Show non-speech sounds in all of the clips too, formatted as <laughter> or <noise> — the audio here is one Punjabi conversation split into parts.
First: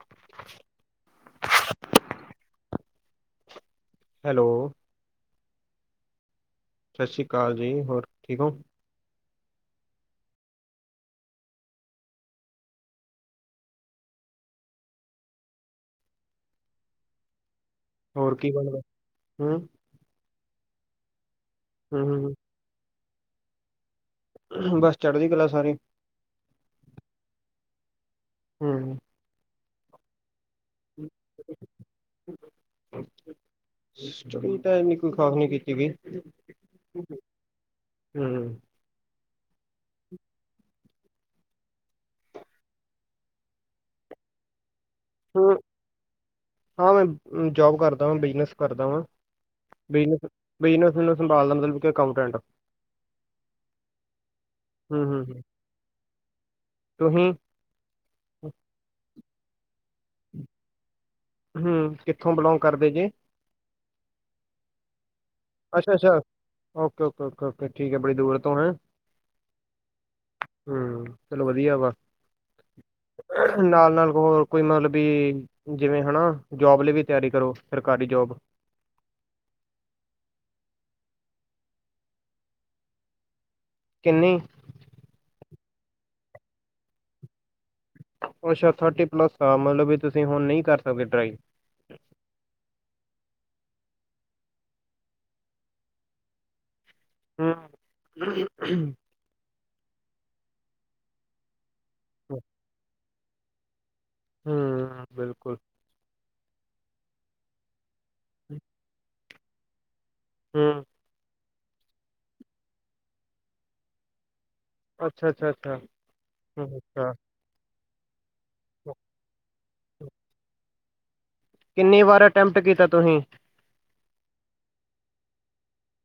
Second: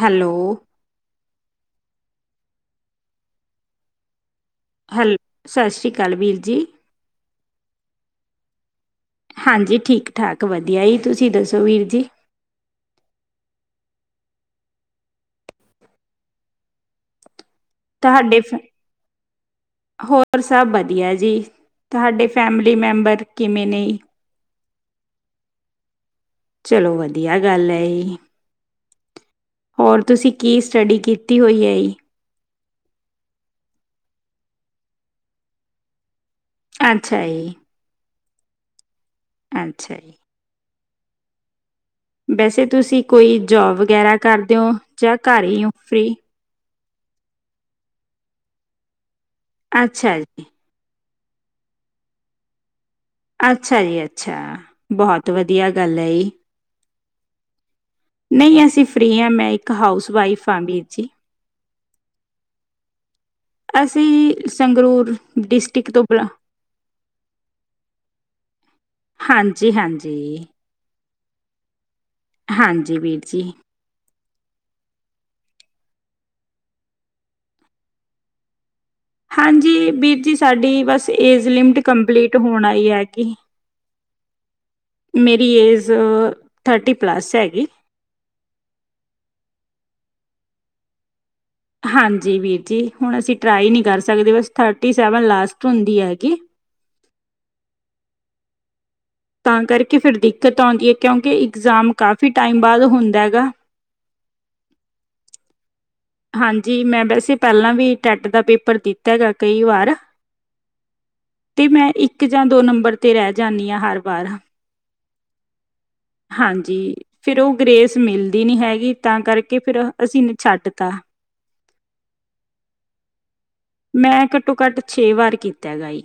ਹੈਲੋ ਹੈਲੋ ਹੈਲ ਸਤਿ ਸ਼੍ਰੀ ਅਕਾਲ ਵੀਰ ਜੀ। ਸਤਿ ਸ੍ਰੀ ਅਕਾਲ ਜੀ ਹੋਰ ਠੀਕ ਹੋ? ਹਾਂਜੀ ਠੀਕ ਠਾਕ ਵਧੀਆ ਜੀ ਤੁਸੀਂ ਦੱਸੋ ਵੀਰ ਜੀ ਹੋਰ ਤੁਹਾਡੇ ਕੀ ਫੋਨ ਬਣਦਾ? ਹੂੰ, ਹੋਰ ਸਭ ਵਧੀਆ ਵਧੀਆਂ ਜੀ ਤੁਹਾਡੇ ਹੂੰ, ਫੈਮਿਲੀ ਮੈਂਬਰ ਕਿਵੇਂ ਨਹੀਂ ਬਸ ਚੜਦੀ ਕਲਾ ਸਾਰੀ। ਚਲੋ ਵਧੀਆ ਗੱਲ ਹੈ ਏਹੇ। ਹਮ। ਹੋਰ ਤੁਸੀਂ ਕੀ ਸਟੱਡੀ ਕੀਤੀ ਹੋਈ ਹੈ ਏ। ਸਟੑਡੀ ਤਾਂ ਇੰਨੀ ਕੋਈ ਖਾਸ਼ ਨਹੀ ਕੀਤੀ ਗਈ। ਅੱਛਾ ਜੀ। ਹੂੰ ਅੱਛਾ ਜੀ। ਵੈਸੇ ਤੁਸੀਂ ਕੋਈ ਜੋਬ ਵਗੈਰਾ ਕਰਦੇ ਹੋ? ਜਾਂ ਘਰ ਹੂੰ, ਈ ਹੋ ਫ੍ਰੀ? ਹਾਂ ਮੈਂ ਜੋਬ ਕਰਦਾ ਵਾ, ਬਿਜਨਸ ਕਰਦਾ ਵਾਂ। ਅੱਛਾ ਬਿਜਨਸ, ਜੀ ਬਿਜਨਸ। ਨੂੰ ਸੰਭਾਲ ਲੈੰਦਾ ਬੂਗੇ ਅਕਾਊਂਟੈਂਟ <inaudible> ਅੱਛਾ ਜੀ, ਅੱਛਾ ਹੂੰ, ਹੂੰ, ਬਹੁਤ ਹੂੰ। ਵਧੀਆ ਗੱਲ ਹੈ ਈ। ਤੁਸੀਂ ਨਹੀਂ ਅਸੀਂ ਫ੍ਰੀ ਹਾਂ ਮੈਂ ਈ ਇੱਕ ਹਾਊਸ ਵਈਫ ਹਾ ਵੀਰ ਜੀ। ਹੂੰ ਕਿੱਥੋਂ ਬਿਲੋਂਗ ਕਰਦੇ ਜੇ? ਅਸੀਂ ਸੰਗਰੂਰ ਅੱਛਾ, ਡਿਸਟ੍ਰਿਕਟ ਤੋਂ ਅੱਛਾ, ਬਲਾ ਔਕੇ, ਔਕੇ, ਔਕੇ, ਔਕੇ ਠੀਕ ਹੈ ਬੜੀ ਦੂਰ ਤੋਂ ਹੈ। ਹਾਂਜੀ ਹਾਂਜੀ ਹੈ ਚਲੋ ਵਧੀਆ ਵਾ। ਹਾਂਜੀ ਵੀਰ ਜੀ। ਨਾਲ-ਨਾਲ ਹੋਰ ਕੋਈ ਮਲਬ ਵੀ ਜਿਵੇਂ ਹੈਨਾ ਜੋਬ ਲਈ ਵੀ ਤਿਆਰੀ ਕਰੋ ਸਰਕਾਰੀ ਜੋਬ। ਹਾਂਜੀ ਵੀਰ ਜੀ ਸਾਡੀ ਬਸ ਏਜ ਲਿਮਿਟ ਕੰਪਲੀਟ ਹੋਣ ਆਈ ਹੈ ਕਿ ਕਿੰਨੀ? ਮੇਰੀ ਏਜ ਥਰਟੀ ਪਲੱਸ ਹੈਗੀ। ਅੱਛਾ ਥਰਟੀ ਪਲੱਸ ਆ ਮਲਬ ਵੀ ਤੁਸੀਂ ਹੁਣ ਨਹੀਂ ਕਰ ਸਕਦੇ ਟਰਾਈ। ਹਾਂਜੀ ਵੀਰ ਜੀ ਹੁਣ ਅਸੀਂ ਟਰਾਈ ਨਹੀਂ ਕਰ ਸਕਦੇ ਬਸ ਥਰਟੀ ਸੈਵਨ ਲਾਸਟ ਹੁੰਦੀ ਹੈਗੀ। ਹੂੰ ਤਾਂ ਕਰਕੇ ਫਿਰ ਦਿੱਕਤ ਆਉਂਦੀ ਹੈ ਕਿਉਂਕਿ ਇਗਜ਼ਾਮ ਕਾਫੀ ਟਾਈਮ ਬਾਅਦ ਹੁੰਦਾ। <unintelligible> ਹੂੰੰ, ਬਿਲਕੁਲ। ਹਾਂਜੀ ਮੈਂ ਵੈਸੇ ਪਹਿਲਾਂ ਵੀ ਟੈਟ ਦਾ ਪੇਪਰ ਦਿੱਤਾ ਦਾ ਕਈ ਵਾਰ। ਹੁੰ ਤੇ ਮੈਂ ਇੱਕ ਜਾਂ ਦੋ ਨੰਬਰ ਤੇ ਰਹਿ ਜਾਂਣੀ ਹਾਂ ਹਰ ਵਾਰ। ਅੱਛਾ-ਅੱਛਾ, ਅੱਛਾ-ਅੱਛਾ। ਸਮਿਲ ਦੀ ਨਹੀਂ ਹੈਗੀ ਤਾਂ ਕਰਕੇ ਫਿਰ ਅਸੀਂ ਇਹਨੂੰ ਛੱਡ ਤਾ। ਕਿੰਨੀ ਵਾਰ ਅਟੈਂਪਟ ਕੀਤਾ ਤੁਹੀ। ਮੈਂ ਘੱਟੋ-ਘੱਟ ਛੇ ਵਾਰ ਕੀਤਾ ਗਾਈ।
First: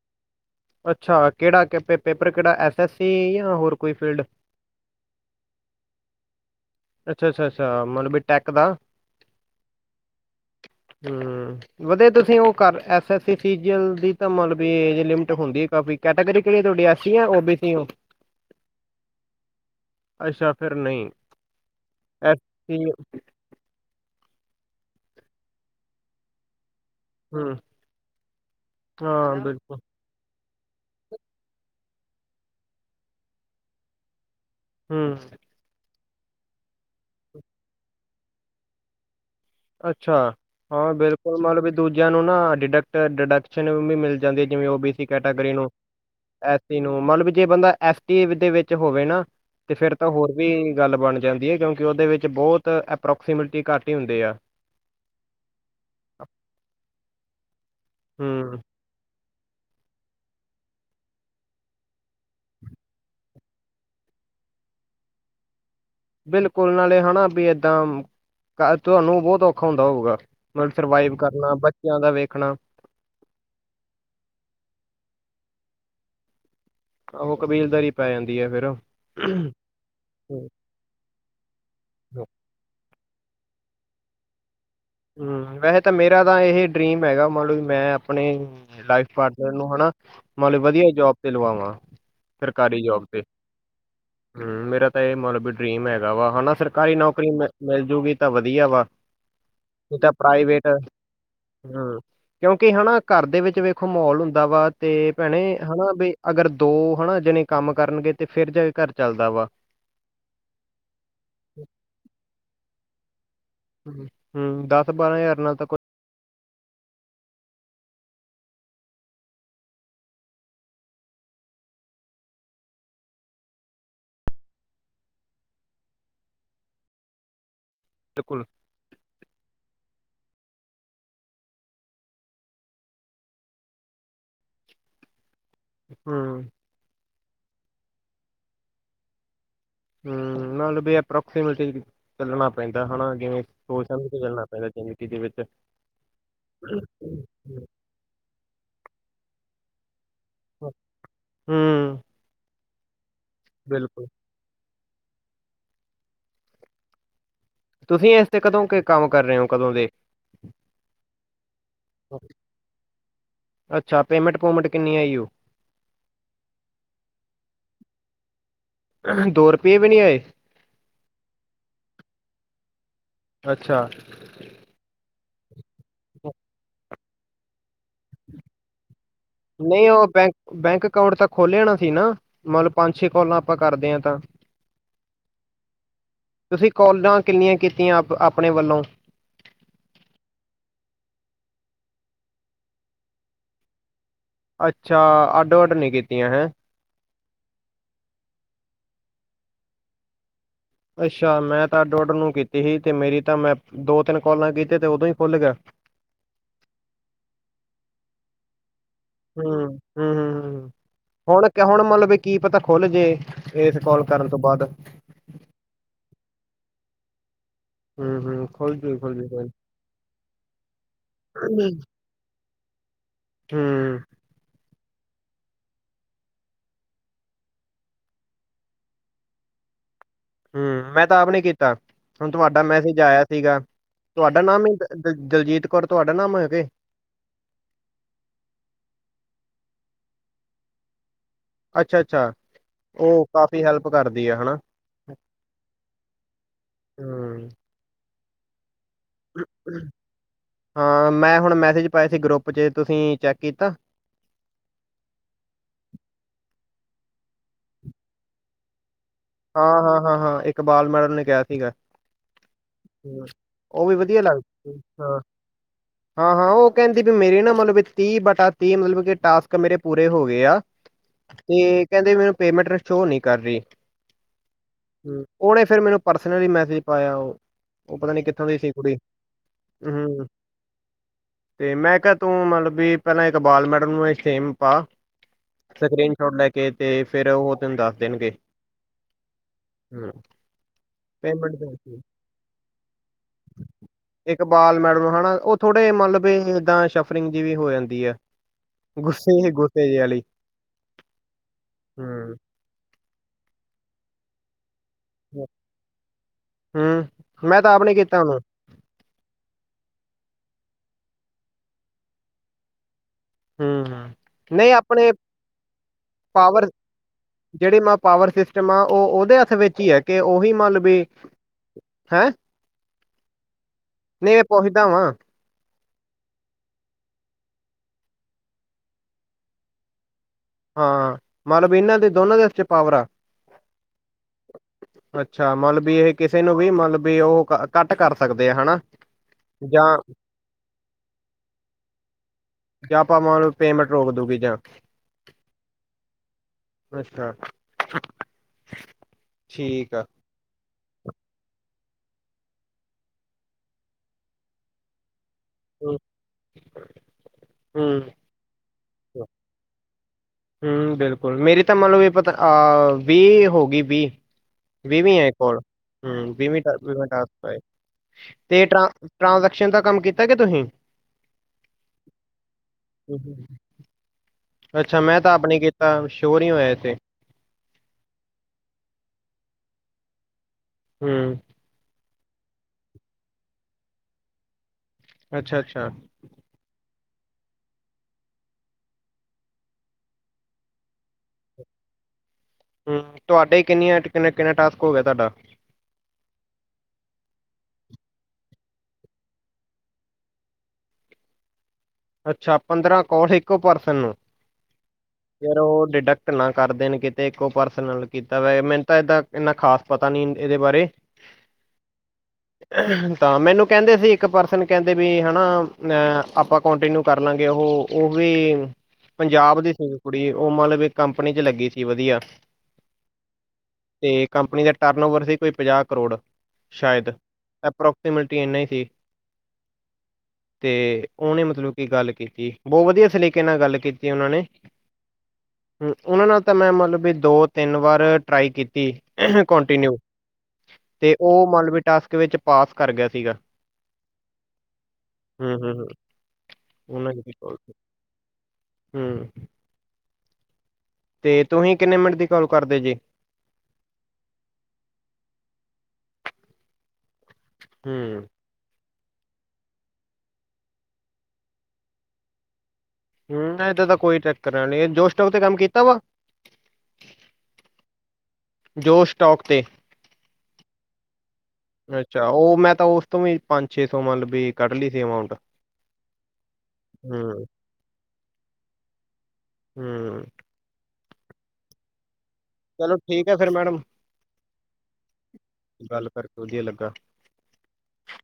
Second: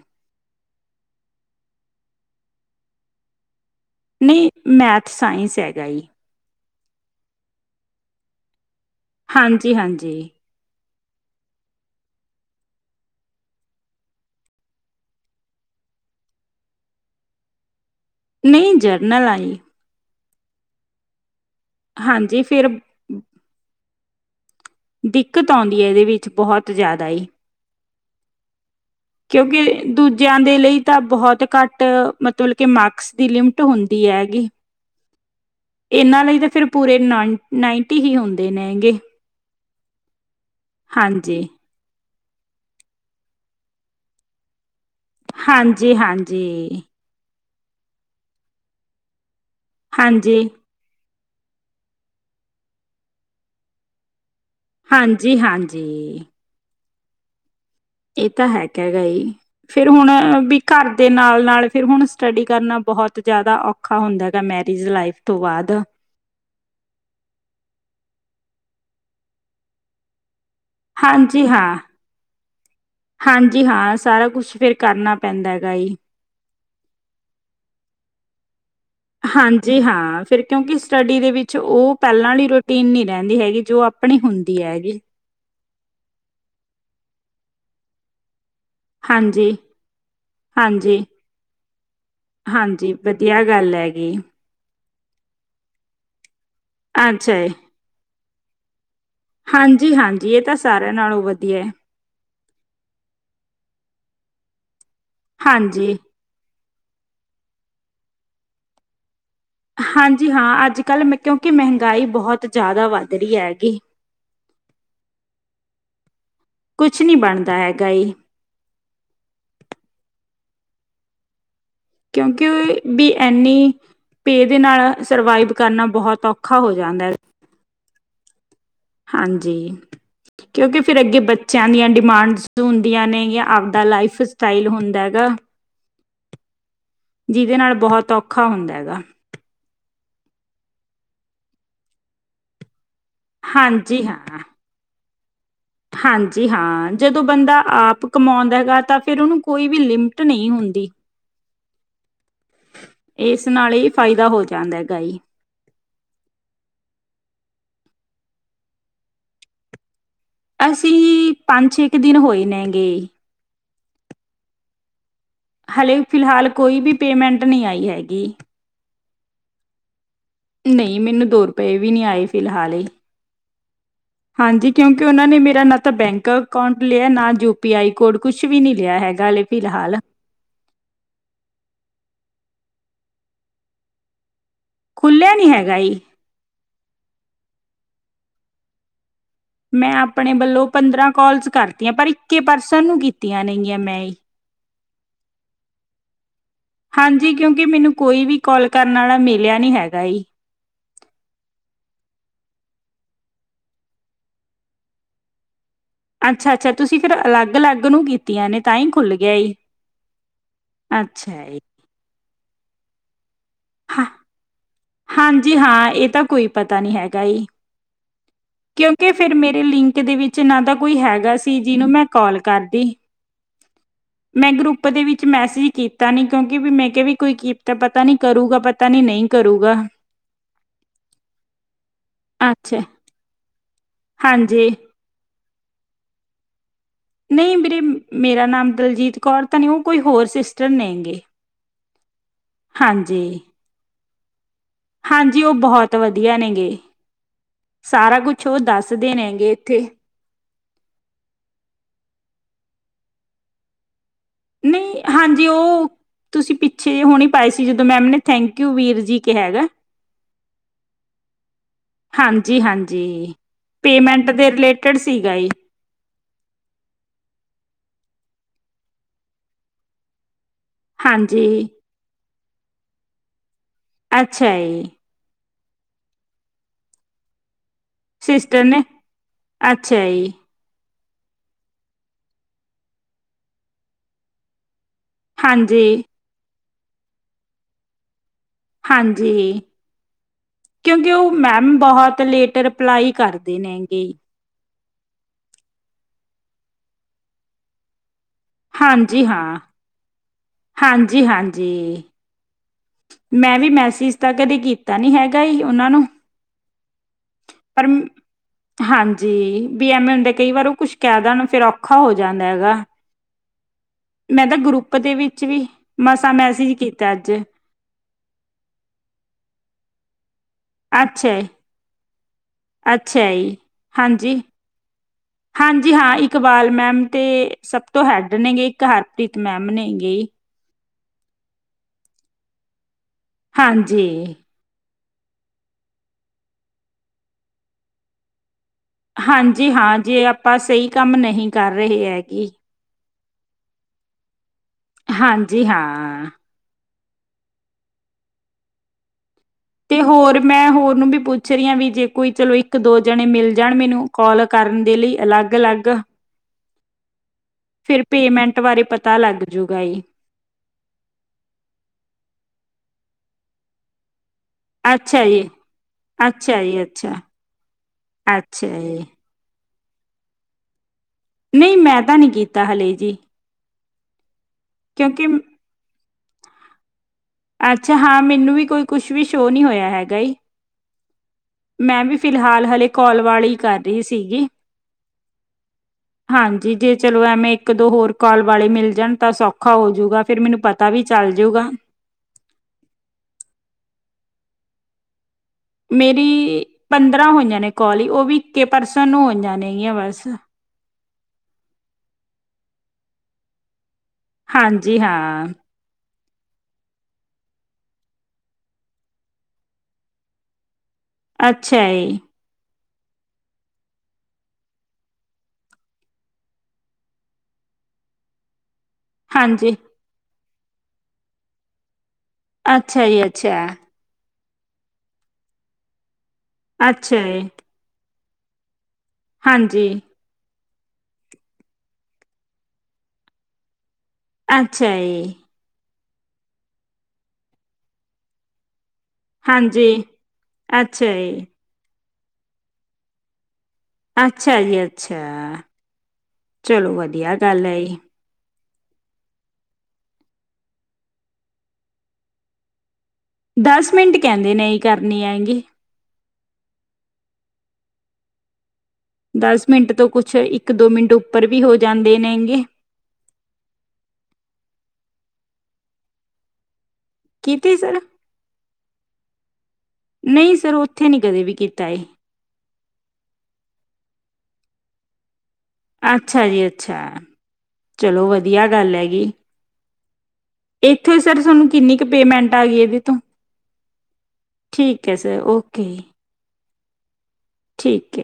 ਅੱਛਾ, ਕਿਹੜਾ ਕਿ ਪੇਪਰ ਕਿਹੜਾ ਐਸ ਐਸ ਸੀ ਯਾ ਹੋਰ ਕੋਈ ਫੀਲਡ ਨਹੀਂ ਮੈਥ, ਸਾਇੰਸ ਹੈਗਾ ਹੀ। ਅੱਛਾ-ਅੱਛਾ, ਅੱਛਾ ਮਤਲਬ ਵੀ ਟੈਕ ਦਾ। ਹਾਂਜੀ-ਹਾਂਜੀ। ਹੁੰ, ਵਧੀਆ ਤੁਸੀਂ ਉਹ ਕਰ ਐਸਐਸਈ ਚ <unintelligible> ਲਿਮਟ ਹੁੰਦੀ ਕਾਫੀ ਕੈਟਾਗਰੀ ਕਿਹੜੀ ਤੁਹਾ ਐ ਸੀ ਯਾ ਓ ਬੀ ਸੀ ਉਹ? ਨਹੀਂ ਜਰਨਲ ਆਈ। ਅੱਛਾ, ਫਿਰ ਨਹੀ। ਹਾਂਜੀ, ਫਿਰ ਦਿੱਕਤ ਆਉਂਦੀ ਹੈ ਇਹਦੇ ਵਿੱਚ ਬਹੁਤ ਜਾਦਾ ਈ। ਹੂੰ ਹਾਂ ਕਿਉਂਕਿ ਬਿਲਕੁਲ ਦੂਜਿਆਂ ਦੇ ਲਈ ਤਾਂ ਬਹੁਤ ਘੱਟ ਮਤਲਬ ਕੇ ਮਾਰਕਸ ਦੀ ਲਿਮਿਟ ਹੁੰਦੀ ਹੈਗੀ। ਹੁੰ ਇਹਨਾਂ ਲਈ ਤਾਂ ਫਿਰ ਪੂਰੇ ਨ ਨਾਈਟੀ ਹੀ ਹੁੰਦੇ ਨੇ ਹੈਗੇ। ਅੱਛਾ। ਹਾਂ, ਬਿਲਕੁਲ ਮਤਲਬ ਵੀ ਦੂ ਬਚਿਆ ਨੂੰ ਨਾ ਡਿਡਕਟ ਡਿਡਕਸ਼ਨ ਵੀ ਮਿਲ ਜਾਂਦੀ ਹੈ ਜਿਵੇਂ ਓ ਬੀ ਕੈਟਾਗਰੀ ਨੂੰ ਹਾਂਜੀ-ਹਾਂਜੀ, ਐ ਸੀ ਹਾਂਜੀ। ਨੂੰ ਮਲਬ ਜੇ ਬੰਦਾ ਐਸ ਟੀ ਏ ਦੇ ਵਿੱਚ ਹੋਵੇ ਨਾ ਤੇ ਫੇਰ ਤਾਂ ਹੋਰ ਵੀ ਹਾਂਜੀ ਗੱਲ ਬਣ ਜਾਂਦੀ ਹੈ ਕਿਉਂਕਿ ਉਹਦੇ ਵਿੱਚ ਬਹੁਤ ਅਪਰੋਕਸੀਮਿਟੀ ਘੱਟ ਹੀ ਹੁੰਦੇ ਆ ਹਾਂਜੀ, ਹਾਂਜੀ ਇਹ ਤਾਂ ਹੂੰ, ਹੈਕ ਹੈਗਾ ਈ ਫਿਰ ਹੁਣ ਵੀ ਘਰ ਦੇ ਨਾਲ ਨਾਲ ਫਿਰ ਹੁਣ ਸਟੱਡੀ ਕਰਨਾ ਬਹੁਤ ਜ਼ਿਆਦਾ ਔਖਾ ਹੁੰਦਾ ਗਾ ਮੈਰਿਜ ਲਾਈਫ ਤੋਂ ਬਾਅਦ ਬਿਲਕੁਲ ਨਾਲੇ ਹੈਨਾ ਵੀ ਏਦਾਂ ਤੁਹਾਨੂੰ ਬਹੁਤ ਔਖਾ ਹੁੰਦਾ ਹੋਊਗਾ ਮਤਲਬ ਸਰਵਾਈਵ ਹਾਂਜੀ ਕਰਨਾ ਹਾਂ, ਬੱਚਿਆਂ ਦਾ ਵੇਖਣਾ ਹਾਂਜੀ ਹਾਂ ਸਾਰਾ ਕੁਛ ਫੇਰ ਕਰਨਾ ਪੈਂਦਾ ਗਾਈ ਆਹੋ ਕਬੀਲਦਾਰੀ ਪੈ ਜਾਂਦੀ ਹੈ ਫਿਰ ਹਾਂਜੀ, ਹਾਂ ਫਿਰ ਹੂੰ ਕਿਉਂਕਿ ਸਟੱਡੀ ਦੇ ਵਿੱਚ ਉਹ ਪਹਿਲਾਂ ਆਲੀ ਰੂਟੀਨ ਨਹੀ ਰਹਿੰਦੀ ਹੈਗੀ ਜੋ ਆਪਣੇ ਹੁੰ ਹਮ ਵੈਸੇ ਤਾਂ ਮੇਰਾ ਤਾਂ ਇਹ ਡਰੀਮ ਹੈਗਾ ਮੰਤਲਬ ਵੀ ਮੈਂ ਆਪਣੇ ਲਾਈਫ ਹਾਂਜੀ, ਪਾਰਟਨ ਨੂੰ ਹਨਾ ਮੰ ਵਧੀਆ ਹਾਂਜੀ, ਜੋਬ ਤੇ ਲਵਾ ਵਾਂ ਸਰਕਾਰੀ ਹਾਂਜੀ ਜੋਬ ਤੇ ਵਧੀਆ ਗੱਲ ਹੈਗੀ। ਹਮ ਮੇਰਾ ਤਾਂ ਇਹ ਮਤਲਬ ਵੀ ਡਰੀਮ ਹੈਗਾ ਵਾ ਹਨਾ਼। ਸਰਕਾਰੀ ਨੌਕਰੀ ਅੱਛਾ ਮਿਲਜੂਗੀ ਤਾਂ ਵਧੀ ਵਧੀਆ ਵਾ ਹਾਂਜੀ, ਨਹੀਂ ਹਾਂਜੀ ਇਹ ਤਾਂ ਪ੍ਰਾਈਵੇਟ ਸਾਰਿਆਂ ਨਾਲੋਂ ਵਧੀਆ ਹੈ਼। ਹੂੰ, ਕਿਉਂਕਿ ਹਨਾ ਘਰ ਦੇ ਵਿੱਚ ਵੇਖੋ ਮਾਹੌਲ ਹੁੰਦਾ ਵਾ ਤੇ ਭੈਣੇ ਹਨਾ ਹਾਂਜੀ। ਬ ਅਗਰ ਦੋ ਹਨਾ ਜਿਣੇ ਕੰਮ ਕਰਨਗੇ ਤੇ ਫੇਰ ਜਾ ਘਰ ਚੱਲਦਾ ਵਾ। ਹਾਂਜੀ ਹਾਂ ਅੱਜ ਕੱਲ੍ਹ ਮ ਕਿਉਂਕਿ ਮਹਿੰਗਾਈ ਬਹੁਤ ਜ਼ਿਆਦਾ ਵੱਧ <unintelligible> ਹਮ ਦਸ ਬਾਰਾਂ ਹਜ਼ਾਰ ਨਾਲ ਤਾਂ ਕੋ ਕੁਛ ਨਹੀਂ ਬਣਦਾ ਹੈਗਾ। ਕਿਉਂਕਿ ਵੀ ਐਨੀ ਪੇ ਦੇ ਨਾਲ ਸਰਵਾਈਵ ਕਰਨਾ ਬਹੁਤ ਔਖਾ ਹੋ ਜਾਂਦਾ ਹੈ। <unintelligible> ਹਾਂਜੀ, ਕਿਉਂਕਿ ਫਿਰ ਅੱਗੇ ਬੱਚਿਆਂ ਦੀਆਂ ਡਿਮਾਂਡਸ ਹੁੰਦੀਆਂ ਨੇ ਜਾਂ ਆਪਦਾ ਲਾਈਫ ਸਟਾਈਲ ਹੁੰਦਾ ਹੈਗਾ। ਹਮ਼਼। ਜਿਹਦੇ ਨਾਲ ਬਹੁਤ ਔਖਾ ਹੁੰਦਾ ਹੈਗਾ। ਹਮ ਨਾਲਬ ਵੀ ਅਪਰੋਕਸੀਮੇਲੀ ਚੱਲਣਾਊ ਪੈ ਹਾਂ ਹਾ ਜਿਵੇਂ ਸੋਚ ਹਾਂਜੀ ਸਮਝ ਕੇ ਹਾਂ ਚੱਲਣਾ ਪੈਂਦਾ ਜਿਵੇਂ ਦੇ ਵਿੱਚ ਹਾਂਜੀ ਹਾਂ ਜਦੋਂ ਬੰਦਾ ਆਪ ਕਮਾਉਂਦਾ ਹੈਗਾ ਤਾਂ ਫੇਿਰ ਉਹਨੂੰ <unintelligible> ਕੋਈ ਵੀ ਲਿੰਮ ਟ ਨਹੀਂ ਹੁੰਦੀ। ਹੂੰ। <inaudible> ਇਸ ਨਾਲ ਇਹ ਬਿਲਕੁਲ, ਫਾਇਦਾ ਹੋ ਜਾਂਦਾ ਹੈ। ਗਾਈ ਤੁਸੀਂ ਇਸ ਤੇ ਕਦੋਂ ਕੇ ਕੰਮ ਕਰ ਰਹੇ ਹੋ ਕਦੋਂ ਦੇ? ਅਸੀਂ ਪੰਜ, ਛੇ ਕੁ ਦਿਨ ਹੋਏ ਨੇਗੇ। ਅੱਛਾ, ਪੇਮੈਂਟ ਪੂਮੈਂਟ ਕਿੰਨੀ ਆ ਯੂ ਹਲੇੇ ਫਿਲਹਾਲ ਕੋਈ ਵੀ ਪੇਮੈਂਟ ਨਹੀਂ ਆਈ ਹੈਗੀ। ਦੋ ਰੁਪਏ ਵੀ ਨਹੀਂ ਆਏ? ਨਹੀਂ ਮੈਨੂੰ ਦੋ ਰੁਪਏ ਵੀ ਨਹੀਂ ਆਏ ਫਿਲਹਾਲ ਹੀ। ਅੱਛਾ। ਹਾਂਜੀ ਕਿਉਂਕਿ ਉਹਨਾਂ ਨੇ ਮੇਰਾ ਨ ਤਾਂ ਬੈਕ ਅਕਾਊਂਟਾਂ ਲਈ ਇਹ ਨਾਜੂਕ ਨਹੀ ਫਿਲਹਾਲ ਉਹ ਬੈਕ ਬੈਕ ਅਕਾਊਂਟ ਤਾਂ ਖੋਲ ਆਣਾ ਸੀ ਨਾ ਮਤਲਬ ਪੰਜ ਛੇ ਕਾਲਾਂ ਆਪਾਂ ਕਰਦੇ ਹਾਂ ਤਾਂ ਖੁਲ੍ਹੀਆ ਨਹੀ ਹੈਗਾ ਈ ਤੁਸੀਂ ਕਾਲਾਂ ਕਿੰਨੀਆਂ ਆਪਣੇ ਵੱਲੋਂ ਮੈਂ ਆਪਣੇ ਵੱਲੋ ਪੰਦਰਾਂ ਕੋਲਸ ਕਰਤੀਆਂ ਪਰ ਇਕੇ ਪਰਸਨ ਨੂੰ ਕੀਤੀਆਂ ਗੀਆਂ ਮੈ ਅੱਛਾ ਅੱਡੋ ਅੱਡ ਨਹੀ ਕੀਤੀਆਂ ਹੈਂ। ਹਾਂਜੀ ਕਿਉ ਕਿ ਮੈਨੂੰ ਕੋਈ ਵੀ ਕੋਲ ਕਰਨ ਵਾਲਾ ਮਿਲਿਆ ਨਹੀ ਹੈਗਾ ਈ ਅੱਛਾ ਮੈਂ ਤਾਂ ਡੁਡ ਨੂੰ ਕੀਤੀ ਸੀ ਤੇ ਮੇਰੀ ਤਾਂ ਮੈਂ ਦੋ ਤਿੰਨ ਕਲਾਂ ਕੀਤੀ ਤੇ ਉਦੋ ਹੀ ਫੁਲ ਕਰ ਦੀਤੀ। ਅੱਛਾ- ਅੱਛਾ। ਤੁਸੀ ਫਿਰ ਅਲਗ- ਅਲਗ ਨੂੰ ਕੀਤੀਆਂ ਨੇ ਤਾਂ ਹੀ ਖੁੱਲ ਗਿਆ ਹੂ- ਈ ਹੂ -ਹੂ ਅੱਛਾ ਹੁਣ ਈ ਹੁਣ ਮਤਲਬ ਇਹ ਕੀ ਪਤਾ ਖੁੱਲ ਗਏ ਹਾਂ ਹਾਂਜੀ ਹਾਂ ਇਹ ਤਾਂ ਕੋਈ ਪਤਾ ਤਾਂ ਨਹੀ ਹੈਗਾ ਇ। ਹੂੰ। ਹੂੰ ਖੁੱਲ ਕਿਉ ਜੂ ਕਿ ਖੁੱਲ ਜੂ ਫਿਰ ਕੋਈ ਮੇਰੇ ਲਿੰਕ ਦੇ ਵਿਚ ਨਾ ਤਾਂ ਕੋਈ ਹੈਗਾ ਸੀ ਨੀ। ਜਿਹਨੂੰ ਮੈਂ ਕਾਲ ਕਰਦੀ ਹੂੰ, ਮੈ ਗਰੁੱਪ ਉਦੇ ਵਿੱਚ ਮੈਸੇਜ ਕੀਤਾ ਨੀ ਕਿਉਂਕਿ ਮੈ ਕਿਹਾ ਕੋਈਤ ਪਤਾ ਨੀ ਕਰੂਗਾ ਪਤਾ ਨੀ ਨਹੀ ਕਰੂਗਾ। ਹੂ ਮੈਂ ਤਾਂ ਆਪ ਨੀ ਕੀਤਾ ਹੁਣ ਤੁਹਾਡਾ ਅੱਛਾ ਮੈਸੇਜ ਆਇਆ ਸੀਗਾ ਤੁਹਾਡਾ ਨਾਮ ਹਾਂਜੀ। ਦ ਦਲਜੀਤ ਕੌਰ ਤੁਹਾਡਾ ਨਾਮ ਹੈ ਕੇ ਨਹੀ ਮੇਰੇ ਮੇਰਾ ਨਾਮ ਦਲਜੀਤ ਕੌਰ ਤਾਂ ਨਹੀ ਉਹ ਕੋਈ ਹੋਰ ਸਿਸਟਰ ਨੇ ਗੇ। ਅੱਛਾ- ਅੱਛਾ। ਉਹ ਕਾਫੀ ਹੈਲਪ- ਕਰਦੀ ਹੈ ਹਨਾ- ਹਾਂਜੀ ਉਹ ਬਹੁਤ ਵਧੀਆ ਨੇ ਗੇ ਹੂੰ, ਸਾਰਾ ਕੁਛ ਚੂ ਦਸ- ਦੱਸਦੇ ਨੇ ਹੈਗੇ ਇਥੇ- ਹਾਂ ਮੈਂ ਹੁਣ ਮੈਸੇਜ ਪਏ ਸੀ ਗਰੁੱਪ ਚ' ਤੁਸੀ ਚੈਕ ਕੀਤਾ ਨਹੀ ਹਾਂਜੀ ਉਹ ਤੁਸੀ ਪਿੱਛੇ ਹੁਣੀ ਪਾਏ ਸੀ ਜਦੋ ਮੈਮ ਨੇ ਥੈਂਕਯੂ ਵੀਰ ਜੀ। ਕਿਹਾ ਹੈਗਾ। ਹਾਂ- ਹਾਂ- ਹਾਂ- ਹਾਂ ਇੱਕ ਬਾਲ ਮੈਡਲ ਨੇ ਕਿਹਾ ਸੀਗਾ ਹਾਂਜੀ-ਹਾਂਜੀ ਉਹ ਵੀ ਵਧੀਆ ਪੇਮੈਂਟ ਦੇ ਲੱਗਦਾ ਰਿਲੇਟਡ ਹਾਂ। ਸੀਗਾ ਜੀ ਹਾਂ- ਹਾਂ ਉਹ ਕਹਿੰਦੀ ਵੀ ਮੇਰੀ ਨਾ ਮਤਲਬ ਤੀਹ ਬਟਾ ਤੀਹ ਮਤਲਬ ਕਿ ਟਾਸਕ ਮੇਰੇ ਪੂਰੇ ਹੋ ਗਏ ਆ। ਹਾਂਜੀ ਤੇ ਕਹਿੰਦੇ ਮੈਨੂੰ ਪੇਮੈਂਟ ਸ਼ੋਅ ਨੀ ਕਰ ਰਹੀ। ਅੱਛਾ ਈ ਹਮ, ਉਹਨੇ ਫਿਰ ਮੈਨੂੰ ਪਰਸਨਲੀ ਮੈਸੇਜ ਪਾਇਆ ਉਹ ਉਹ ਪਤਾ ਨੀ ਕਿੱਥੋਂ ਦੀ ਸਿਸਟਰ ਸੀ ਨੇ ਕੁੜੀ ਹਮ ਅੱਛਾ ਹਮ ਜੀ ਤੇ ਮੈਂ ਕਿਹਾ ਤੂੰ ਮਤਲਬ ਵੀ ਪਹਿਲਾਂ ਇੱਕ ਬਾਲ ਮੈਡਲ ਨੂੰ ਸੇਮ ਪਾ ਹਾਂਜੀ ਸਕਰੀਨ ਸ਼ੋਟ ਲੈ ਕੇ ਤੇ ਫੇਿਰ ਉਹ ਤੈਨੂੰ ਦੱਸ ਦੇਣਗੇ ਹਾਂਜੀ! ਹੂੰ ਕਿਉਂਕਿ ਉਹ ਪੇਮੈਂਟ ਦੇ ਮੈਮ ਵਿੱਚ। ਬਹੁਤ ਲੇਟ ਰਿਪਲਾਈ ਕਰਦੇ ਨੇਗੇ ਇਕਬਾਲ ਮੈਡਮ ਹਨਾ ਉਹ ਥੋੜੇ ਮਤਲਬ ਏਦਾਂ ਸ਼ਫਰਿੰਗ ਜ ਵੀ ਹੋ ਜਾਂਦੀ ਹੈ ਹਾਂਜੀ ਹਾਂ! ਹਾਂਜੀ - ਹਾਂਜੀ ਹੂੰ ਮੈਂ ਵੀ ਮੈਸੇਜ ਤਾਂ ਕਦੇ ਕੀ ਤਾ ਨੀ ਹੇਗਾ ਹੀ ਓਨਾ ਨੂ, ਹੂੰ ਮੈਂ ਤਾਂ ਆਪ ਪਰ ਨੀ ਕੀਤਾ ਉਹਨੂੰ ਹਾਂਜੀ ਵੀ ਐਵੇਂ ਹੁੰਦਾ ਕਈ ਵਾਰ ਓ ਕੁਛ ਕਹਿ ਦਣ ਫੇਿਰ ਔਖਾ ਹੋ ਜਾਂਦਾ ਹੈਗਾ ਹੂੰ ਮੈਂ ਤਾਂ ਨਹੀਂ ਗਰੁੱਪ ਆਪਣੇ ਦੇ ਵਿੱਚ ਵੀ ਮਸਾਂ ਪਾਵਰ ਮੈਸੇਜ ਕੀਤਾ ਅੱਜ ਜਿਹੜੇ ਮਾ ਪਾਵਰ ਸਿਸਟਮ ਉਹ ਉਹਦੇ ਹੱਥ ਵਿੱਚ ਹੀ ਹੈ ਕਿ ਉਹੀ ਮੰਨ ਲਓ ਵੀ ਅੱਛਾ ਜੀ ਹੈਂ ਅੱਛਾ ਜੀ ਨਹੀਂ ਹਾਂਜੀ ਮੈਂ ਪੁੱਛਦਾ ਵਾਂ -ਹਾਂਜੀ ਜੀ ਹਾਂ ਇਕਬਾਲ ਮੈਮ ਤੇ ਸਭ ਤੋਂ ਹੈਡ ਨੇ ਗੇ ਇੱਕ ਹਰਪ੍ਰੀਤ ਮੈਮ ਨੇ ਗੇ ਹਾਂ ਮਤਲਬ ਇਹਨਾਂ ਦੇ ਦੋਨਾਂ ਦੇ ਚ ਪਾਵਰ ਆ ਹਾਂਜੀ ਅੱਛਾ ਮਤਲਬ ਵੀ ਇਹ ਕਿਸੇ ਨੂੰ ਵੀ ਮਤਲਬ ਵੀ ਉਹ ਕੱਟ ਕਰ ਸਕਦੇ ਆ ਹਨਾ ਹਾਂਜੀ ਜਾਂ ਹਾਂ ਜੇ ਆਪਾਂ ਸਹੀ ਕੰਮ ਨਹੀਂ ਕਰ ਰਹੇ ਹੈਗੇ ਜਾਂ ਆਪਾਂ <unintelligible> ਪੇਮੈਂਟ ਰੋਕ ਦੂਗੀ ਜਾਂ ਹਾਂਜੀ ਹਾਂ ਅੱਛਾ ਠੀਕ ਤੇ ਆ ਹੋਰ ਮੈਂ ਹੋਰ ਨੂੰ ਵੀ ਪੁੱਛ ਰਹੀ ਹਾਂ ਵੀ ਜੇ ਕੋਈ ਚਲੋ ਇੱਕ ਦੋ ਜਣੇ ਮਿਲ ਜਾਣ ਮੈਨੂੰ ਕਾਲ ਕਰਨ ਦੇ ਲਈ ਅਲੱਗ ਅਲੱਗ ਹੂੰ ਹੂੰ ਫਿਰ ਪੇਮੈਂਟ ਬਾਰੇ ਪਤਾ ਪਤਾ ਲੱਗ ਜਾੂਗਾ ਨਹੀਂ ਹਮ ਬਿਲਕੁਲ ਮੇਰੀ ਤਾਂ ਮਤਲਬ ਇਹ ਪਤਾ ਅਹ ਵੀਹ ਹੋ ਗਈ ਵੀਹ ਵਿਵੀ ਅੱਛਾ ਹੈਂ ਜੀ ਕੋਲ ਹਮ ਵਿਵੀ ਅੱਛਾ ਜੀ ਅੱਛਾ <unintelligible> ਤੇ ਅੱਛਾ ਜੀ ਟ੍ਰੈਨ ਟ੍ਰਾਂਸ ਸ਼ ਦਾ ਕੰਮ ਕੀਤਾ ਹੈ ਕੀ ਤੁਸੀਂ ਨਹੀਂ ਮੈਂ ਤਾਂ ਨਹੀਂ ਕੀਤਾ ਹਲੇ ਜੀ ਅੱਛਾ ਮੈਂ ਕਿਉਂਕਿ ਤਾਂ ਆਪ ਨੀ ਕੀਤਾ ਸ਼ੋ ਨਹੀਂ ਹੋਏ ਏਥੇ ਅੱਛਾ ਹਾਂ ਮੈਨੂੰ ਵੀ ਕੋਈ ਕੁਛ ਵੀ ਸ਼ੋਅ ਨਹੀਂ ਹੋਇਆ ਹੈਗਾ ਹਮ ਮੈਂ ਵੀ ਫਿਲਹਾਲ ਹਾਲੇ ਕੋਾਲ ਵਾਲ ਹੀ ਕਰ ਰਹੀ ਸੀਗੀ ਅੱਛਾ- ਅੱਛਾ ਹਾਂਜੀ ਜੇ ਚਲੋ ਐਵੇਂ ਇੱਕ ਦੋ ਹੋਰ ਕਾਲ ਵਾਲੇ ਮਿਲ ਜਾਣ ਤਾਂ ਸੌਖਾ ਹੋਜੂਗਾ ਫਿਰ ਮੈਨੂੰ ਪਤਾ ਵੀ ਚੱਲ ਜੂਗਾ। ਹੂੰ ਤੁਹਾਡੇ ਕਿੰਨੀਆਂ ਕਿੰਨਾ ਕਿੰਨਾ ਟਾਸਕ ਹੋ ਗਿਆ ਤੁਹਾਡਾ ਮੇਰੀ ਪੰਦਰਾਂ ਹੋਈਆਂ ਨੇ ਕੋਲ ਓ ਵੀ ਇੱਕੇ ਪਰਸਨ ਨੂੰ ਹੋਈਆਂ ਨੇਗੀਆਂ ਬਸ ਅੱਛਾ ਪੰਦਰਾਂ ਕੋਲ ਇੱਕੋ ਪਰਸਨ ਨੂੰ ਹਾਂਜੀ ਹਾਂ। ਘਟਨਾ ਕਰਦੇ ਨੇ ਕਿਤੇ ਇੱਕੋ ਪਰਸਨ ਨਾਲ ਕੀਤਾ ਵਾ ਏ ਮੈਨੂੰ ਤਾਂ ਏਦਾ ਐਨਾ ਖਾਸ ਪਤਾ ਨੀ ਏਦੇ ਬਾਰੇ ਅੱਛਾ ਜੀ ਤਾਂ ਮੈਨੂੰ ਕੈਦੇ ਸੀ ਇੱਕ ਪਰਸਨ ਕੈਂਦੇ ਵੀ ਹਨਾ ਅਹ ਆਪਾਂ ਕੰਟੀਨਿਊ ਕਰ ਲਾਂਗੇ ਓਹ ਓ ਵੀ ਪੰਜਾਬ ਦੀ ਹਾਂਜੀ ਸੀਗੀ ਕੁੜੀ ਓ ਮਤਲਬ ਇੱਕ ਕੰਪਨੀ ਚ ਲੱਗੀ ਸੀ ਵਧੀਆ ਅੱਛਾ ਜੀ ਅੱਛਾ। ਤੇ ਕੰਪਨੀ ਦਾ ਟਰਨ ਓਵਰ ਸੀ ਕੋਈ ਪੰਜਾਹ ਕਰੋੜ ਸ਼ਾਇਦ ਅੱਛਾ ਜੀ ਐਪਰੋ ਪੈਮੇਂਟ ਇਨਾ ਹੀ ਸੀ ਹਾਂਜੀ। ਤੇ ਓਨੇ ਮਤਲਬ ਕੀ ਗੱਲ ਕੀਤੀ ਬੋਤ ਵਧੀਆ ਸਲੀਕੇ ਨਾਲ ਗੱਲ ਕੀਤੀ। ਅੱਛਾ ਏ ਓਨਾਂ ਨਾਲ ਤਾਂ ਮੈਂ ਮਤਲਬ ਵੀ ਦੋ ਤਿੰਨ ਵਾਰ ਟਰਾਈ ਕੀਤੀ। ਕੋਂਟੀਨਿਊ ਹਾਂਜੀ। ਅੱਛਾ ਤੇ ਓ ਜੀ ਮੰਨ ਲੋ ਵੀ ਟਾਸ ਇਕ ਵਿੱਚ ਪਾਸ ਕਰ ਗਿਆ ਸੀਗਾ। ਅੱਛਾ ਜੀ ਅੱਛਾ। ਹੂੰ ਹੂੰ ਹੂੰ ਚਲੋ ਉਹਨਾਂ ਦੀ ਵਧੀਆ ਕਾਲ ਗੱਲ ਏ ਹੂੰ ਤੇ ਤੁਹੀ ਕਿੰਨੇ ਮਿੰਟ ਦੀ ਕਾਲ ਕਰਦੇ ਜੇ। ਦਸ ਮਿੰਟ ਕਹਿੰਦੇ ਨੇ ਜੀ ਕਰਨੀ ਆ ਗਈ ਹੂੰ ਦਸ ਮਿੰਟ ਤੋਂ ਕੁੱਛ ਇੱਕ ਦੋ ਮਿੰਟ ਉੱਪਰ ਵੀ ਹੋ ਜਾਂਦੇ ਨੇਗੇ ਹੂੰ ਏਦਾ ਤਾਂ ਕੋਈ ਚੱਕਰ ਨਾ ਨੀ ਜੋਸ਼ਟੋਕ ਤੇ ਕੰਮ ਕੀਤਾ ਵਾ। ਕਿਤੇ ਸਰ ਜੋ ਸਟੋਕ ਤੇ ਨਈ ਸਰ ਓ <unintelligible> ਨੀ ਕਦੇ ਵੀ ਕੀਤਾ ਏ ਅੱਛਾ ਓ ਮੈਂ ਤਾਂ ਓਸ ਤੋਂ ਵੀ ਪੰਜ ਛੇ ਸੌ ਮਤਲਬ ਵੀ ਕੱਢ ਲੀ ਸੀ ਅਮਾਊਂਟ ਅੱਛਾ ਜੀ ਅੱਛਾ ਹੂੰ ਚਲੋ ਵਧੀਆ ਗੱਲ ਹੈਗੀ। ਹੂੰ ਇੱਥੇ ਸਰ ਸੋਨੂੰ ਕਿੰਨੀ ਕੁ ਪੇਮੈਂਟ ਆ ਗਈ ਚਲੋ ਇਹਦੇ ਤੋਂ ਠੀਕ ਆ ਫੇਰ ਮੈਡਮ ਠੀਕ ਹੈ ਸਰ ਓਕੇ ਗੱਲ ਕਰਕੇ ਵਧੀਆ ਲੱਗਾ। ਠੀਕ ਐ